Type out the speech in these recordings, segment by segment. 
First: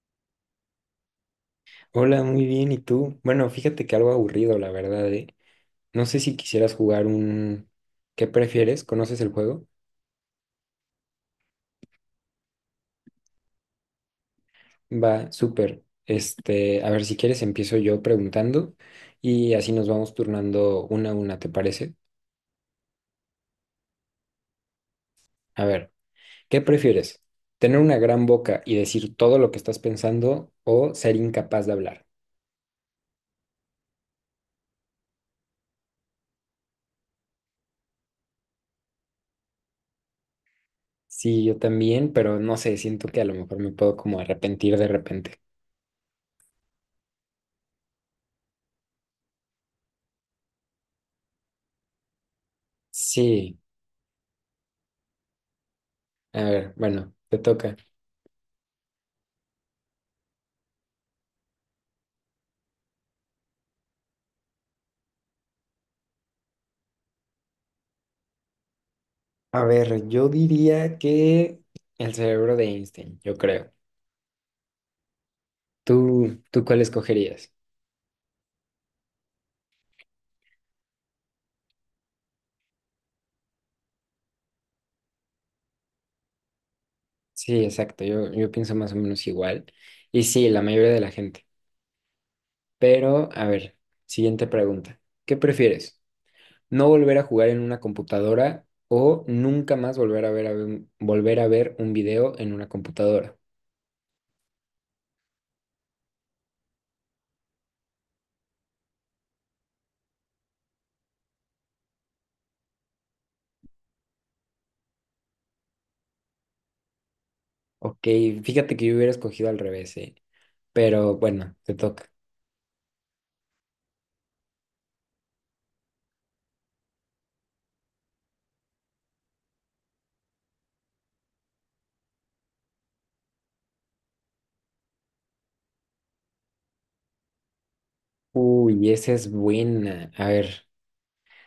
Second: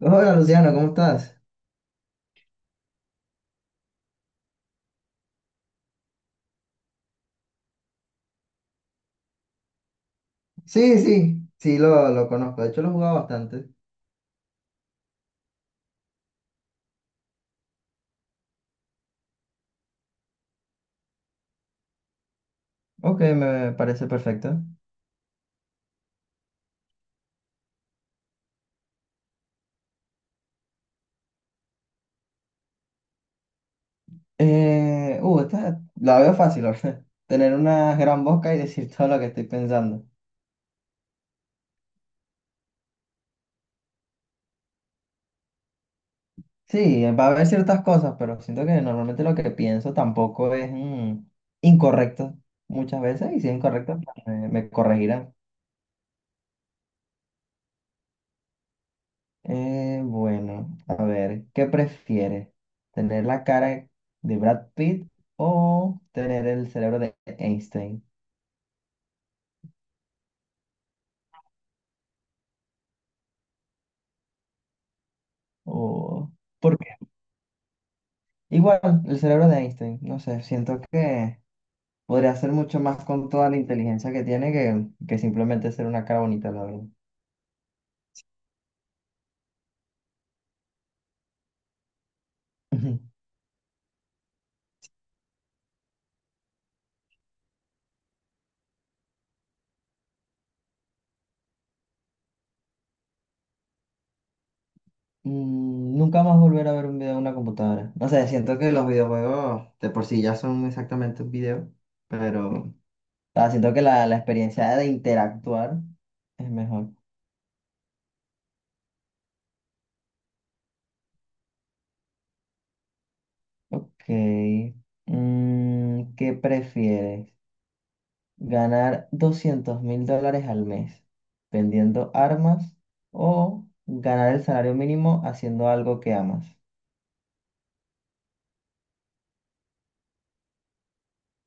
Hola Luciano, ¿cómo estás? Hola, muy bien. ¿Y tú? Bueno, fíjate que algo aburrido, la verdad, ¿eh? No sé si quisieras jugar un... ¿Qué prefieres? ¿Conoces el juego? Sí, sí, sí, lo conozco. De hecho, lo he jugado bastante. Va, súper. Este, a ver, si quieres empiezo yo preguntando y así nos vamos turnando una a una, ¿te parece? Ok, me parece perfecto. A ver, ¿qué prefieres? ¿Tener una gran boca y decir todo lo que estás pensando o ser incapaz de hablar? Esta la veo fácil, ¿verdad? Tener una gran boca y decir todo lo que estoy pensando. Sí, yo también, pero no sé, siento que a lo mejor me puedo como arrepentir de repente. Sí, va a haber ciertas cosas, pero siento que normalmente lo que pienso tampoco es incorrecto muchas veces, y si es Sí, incorrecto, pues, me corregirán. a ver, bueno, te toca. Bueno, a ver, ¿qué prefieres? ¿Tener la cara de Brad Pitt o tener el cerebro de Einstein? A ver, yo diría que el cerebro de Einstein, yo creo. O... ¿Tú ¿Por cuál qué? escogerías? Igual, el cerebro de Einstein, no sé, siento que podría hacer mucho más con toda la inteligencia que tiene que simplemente ser una cara bonita, la verdad. Sí, exacto, yo pienso más o menos igual. Y sí, la mayoría de la gente. Ujú. Pero, a ver, siguiente pregunta. ¿Qué prefieres? ¿No volver a jugar en una computadora o nunca más volver a ver un video en una computadora? Nunca más volver a ver un video en una computadora. No sé, siento que los videojuegos de por sí ya son exactamente un video, pero... Ah, siento que la experiencia de interactuar es mejor. Ok, fíjate que yo hubiera escogido al revés, ¿eh? Pero bueno, te toca. Ok. ¿Qué prefieres? ¿Ganar $200,000 al mes vendiendo armas o ganar el salario mínimo haciendo algo que amas? Uy, esa es buena. A ver,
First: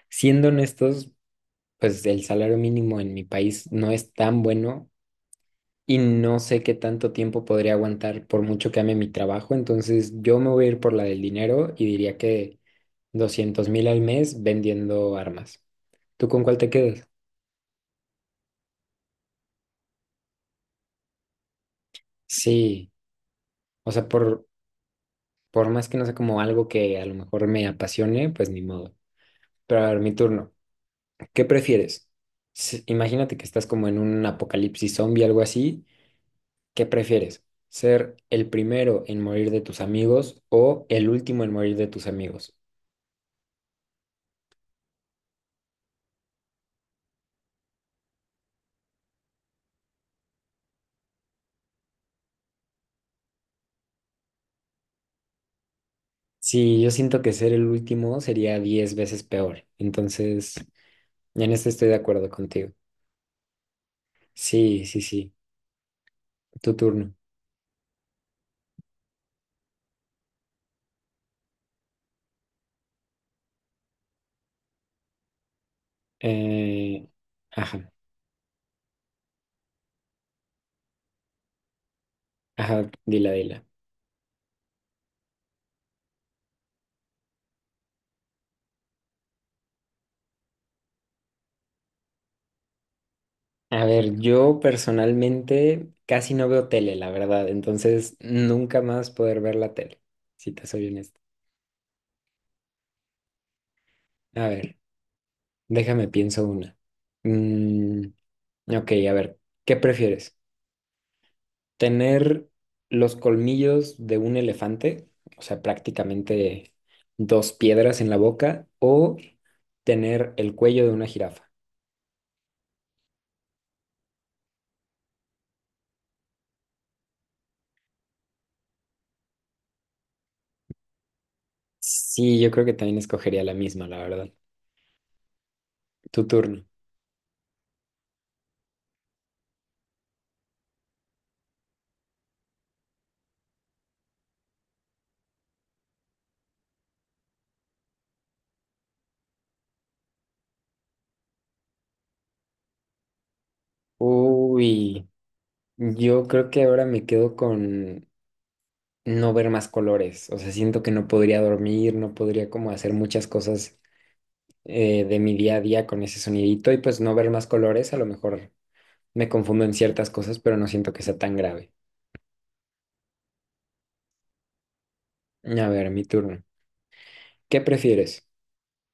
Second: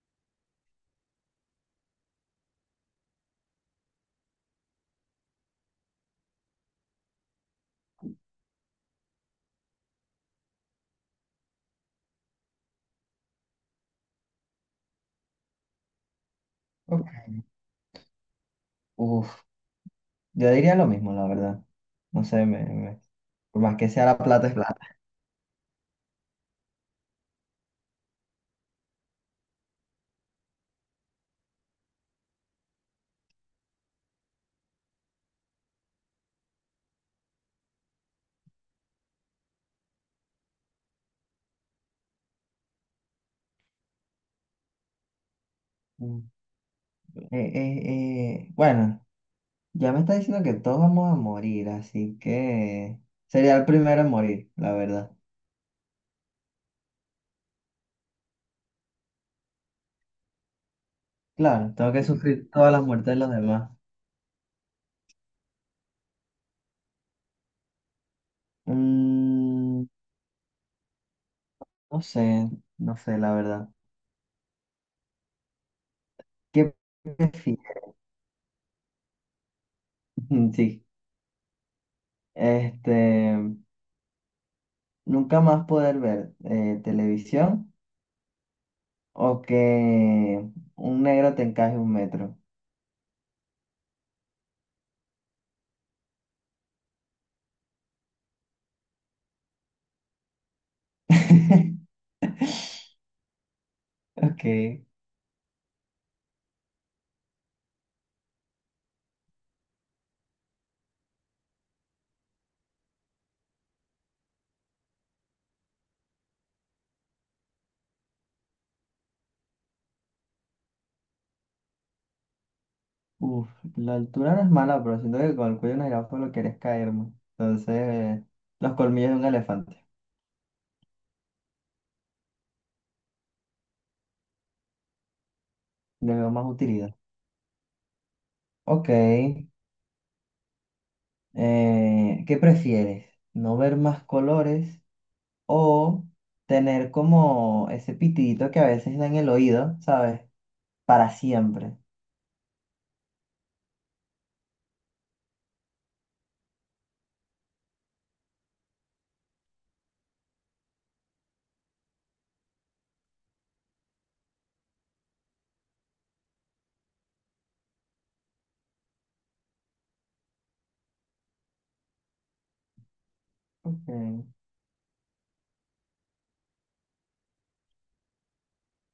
siendo honestos. Pues el salario mínimo en mi país no es tan bueno y no sé qué tanto tiempo podría aguantar por mucho que ame mi trabajo. Entonces yo me voy a ir por la del dinero y diría que 200.000 al mes vendiendo armas. ¿Tú con cuál te Ok. quedas? Uf, yo diría lo mismo, la verdad. No sé. me, Sí, me- por más que o sea sea, la por, plata es plata. por más que no sea como algo que a lo mejor me apasione, pues ni modo. Pero a ver, mi turno. ¿Qué prefieres? Imagínate que estás como en un apocalipsis zombie, algo así. ¿Qué prefieres? ¿Ser el primero en morir de tus amigos o el último en morir de tus amigos? Mm. Eh, eh, bueno, ya me está diciendo que todos vamos a morir, así que sería el primero en morir, la verdad. Sí, yo siento que ser el último sería 10 veces peor. Entonces, en esto Claro, estoy tengo de que acuerdo sufrir contigo. todas las muertes de los demás. Sí, sí, sí. Tu turno. Mm, no sé, no sé, la verdad. ¿Qué Eh, prefieres? ajá, Sí, ajá, este, dila, dila. nunca más poder ver televisión o que un negro te encaje un metro. A ver, yo personalmente casi no veo tele, la verdad. Entonces, nunca más poder ver la tele, si te soy honesto. Ok, A ver, déjame pienso una. Mm, ok, a ver, ¿qué prefieres? ¿Tener los colmillos de un elefante, o sea, prácticamente dos piedras en la boca, o tener el cuello de una jirafa? uf, la altura no es mala, pero siento que con el cuello de una jirafa lo quieres caerme. Entonces, los colmillos de un elefante. Sí, yo creo que también escogería la misma, la verdad. Le Tu veo más turno. utilidad. Ok. ¿Qué prefieres? ¿No ver más colores o tener como ese pitidito que a veces da en el oído, ¿sabes? Para siempre. Uy, yo creo que ahora me quedo con no ver más colores, o sea, siento que no podría dormir, no podría como hacer muchas cosas de mi día a día con ese sonidito y pues no ver más colores, a lo mejor me confundo en ciertas cosas, pero no siento que sea tan grave. Ok, A ver, mi turno. ¿Qué prefieres?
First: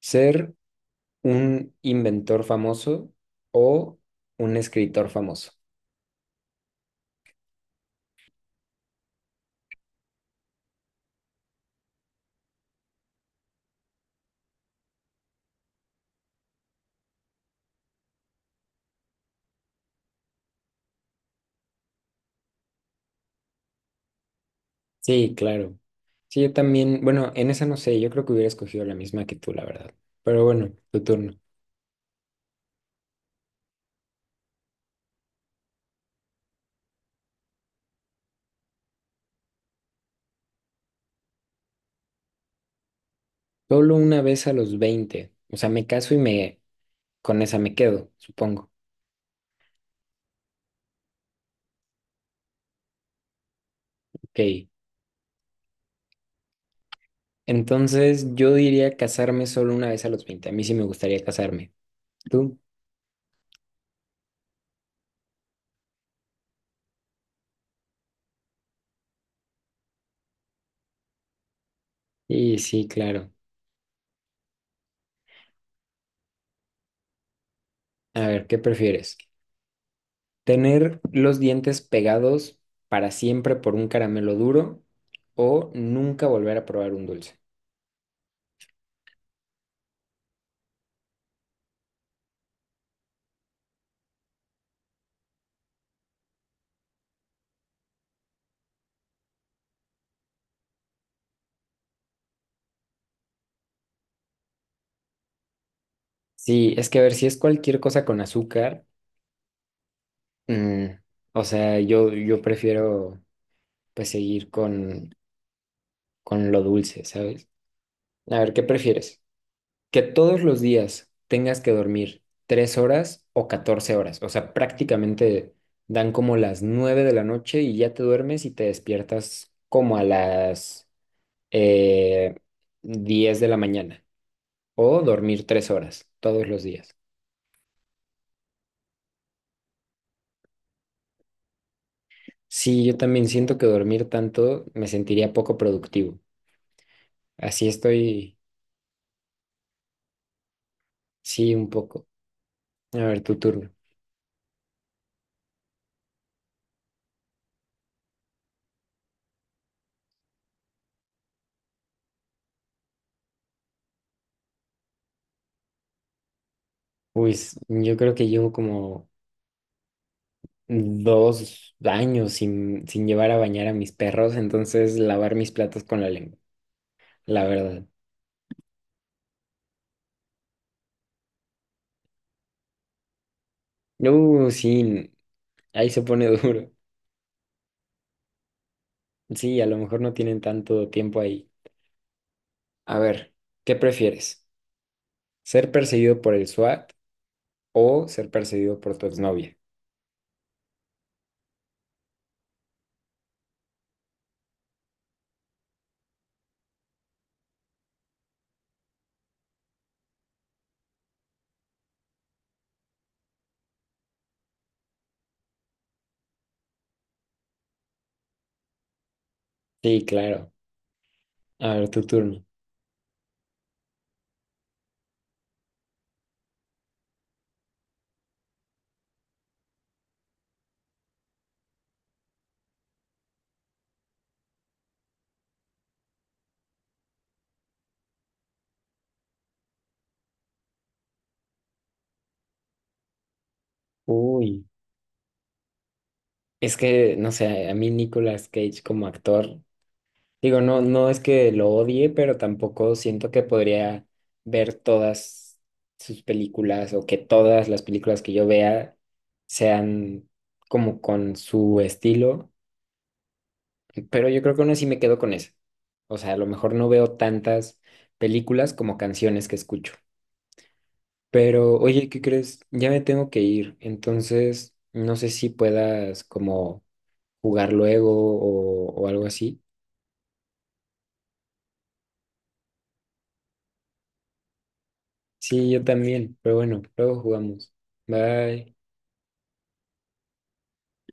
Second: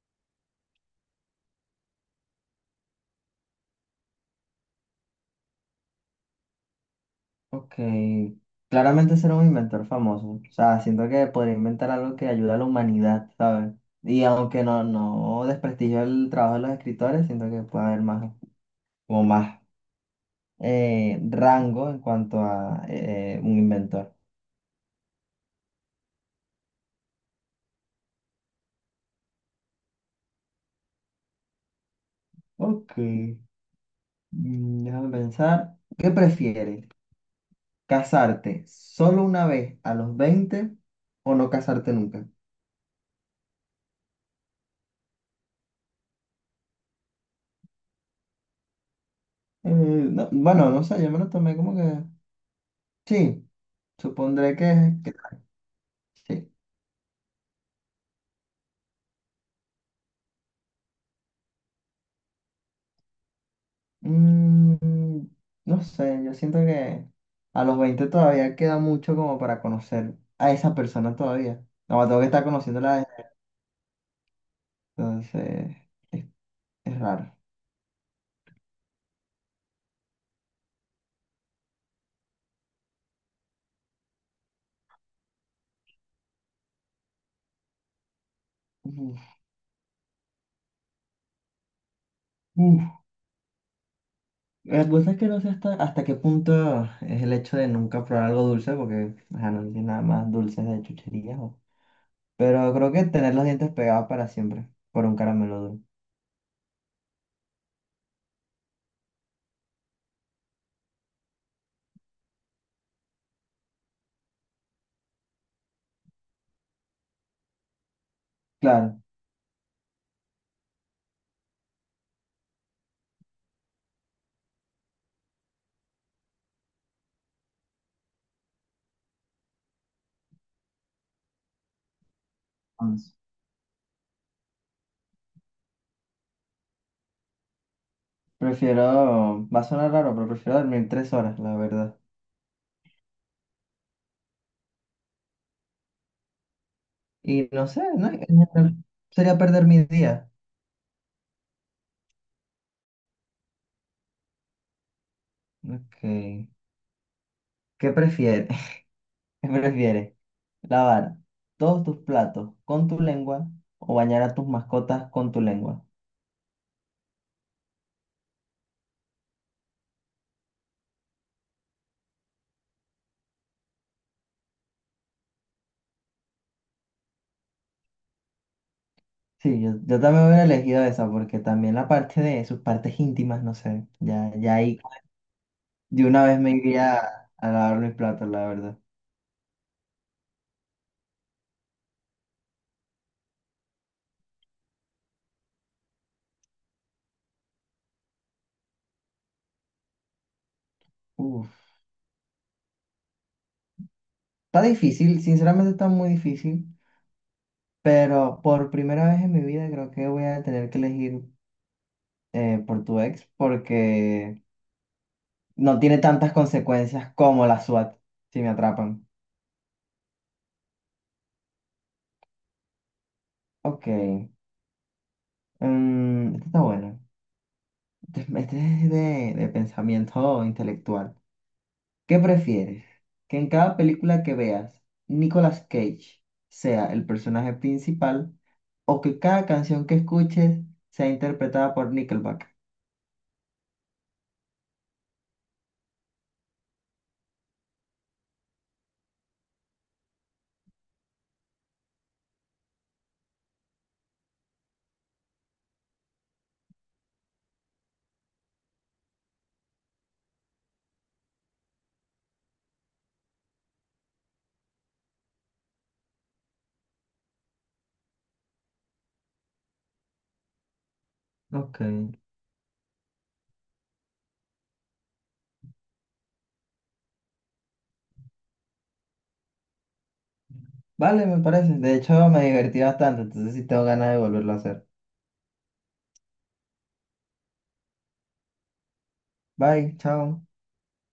¿Ser un inventor famoso o un escritor famoso? ok. Claramente ser un inventor famoso. O sea, siento que podría inventar algo que ayude a la humanidad, ¿sabes? Y aunque no, no desprestigio el trabajo de los escritores, siento que puede haber más, como más rango en cuanto a un inventor. Sí, claro. Sí, yo también, bueno, en esa no sé, yo creo que hubiera escogido la misma que tú, la verdad. Pero bueno, tu turno. Ok. Déjame pensar. ¿Qué prefieres? ¿Casarte solo una vez a los 20 o no casarte nunca? Solo una vez a los 20. O sea, me caso y me con esa me quedo, supongo. No, bueno, no sé, yo me lo tomé como que... Sí, supondré Ok. que sí. Entonces, yo diría casarme solo una vez a los veinte. A mí sí me gustaría casarme. ¿Tú? Mm, no sé, yo siento que a los 20 todavía queda mucho como para conocer a esa persona todavía. No, tengo que estar Y sí, conociéndola desde- claro. Entonces, es, es raro. A ver, ¿qué prefieres? ¿Tener los dientes pegados para siempre por un caramelo duro o nunca volver a probar un dulce? Uf, uf. La cosa es que no sé hasta qué punto es el hecho de nunca probar algo dulce, porque ajá, no sé si nada más dulces de chucherías. Pero creo que tener los dientes pegados para siempre, por un caramelo duro. Sí, es que a ver, si es cualquier cosa con azúcar, mm, o sea, yo prefiero pues seguir con lo dulce, ¿sabes? A ver, ¿qué Claro, prefieres? ¿Que todos los días tengas que dormir 3 horas o 14 horas? O sea, prácticamente dan como las 9 de la noche y ya te duermes y te despiertas como a las... eh, vamos. 10 de la mañana o dormir 3 horas todos los días. Prefiero, va a sonar raro, pero prefiero dormir 3 horas, la verdad. Sí, yo también siento que dormir tanto me sentiría poco productivo. Y no Así sé, ¿no? En estoy, general, sería perder mi día. sí, un poco. A ver, tu turno. Ok. ¿Qué prefieres? ¿Qué prefieres? ¿Lavar todos tus platos con tu lengua o bañar a tus mascotas con tu lengua? Uy, yo creo que llevo como 2 años sin llevar a bañar a mis perros, entonces lavar mis platos con la lengua, la verdad. Sí, yo también hubiera elegido esa porque también la parte de sus partes íntimas, no sé, ya, ya ahí Sí, ahí se de una pone vez me duro. iría a lavar mis platos, la verdad. Sí, a lo mejor no tienen tanto tiempo ahí. A ver, ¿qué prefieres? ¿Ser perseguido por el SWAT o ser perseguido por tu exnovia? Uf. Está difícil, sinceramente está muy difícil, pero por primera vez en mi vida creo que voy a tener que elegir por tu ex porque no tiene tantas consecuencias como la SWAT si me atrapan. Sí, claro. A ver, tu turno. Ok, este está bueno. Este es de pensamiento intelectual. ¿Qué prefieres? ¿Que en cada película que veas Nicolas Cage sea el personaje principal o que cada canción que escuches sea interpretada por Nickelback? Uy, es que, no sé, a mí Nicolas Cage como actor, digo, no, no es que lo odie, pero tampoco siento que podría ver todas sus películas o que todas las películas que yo vea sean como con su estilo, pero yo creo que aún así me quedo con eso. O sea, a lo mejor no veo tantas películas como canciones que escucho. Pero, Ok. oye, ¿qué crees? Ya me tengo que ir, entonces no sé si puedas como jugar luego o algo así. Vale, me parece. De hecho, me divertí bastante, entonces sí tengo ganas de volverlo a hacer. Sí, yo también, pero bueno, luego jugamos. Bye. Bye, chao.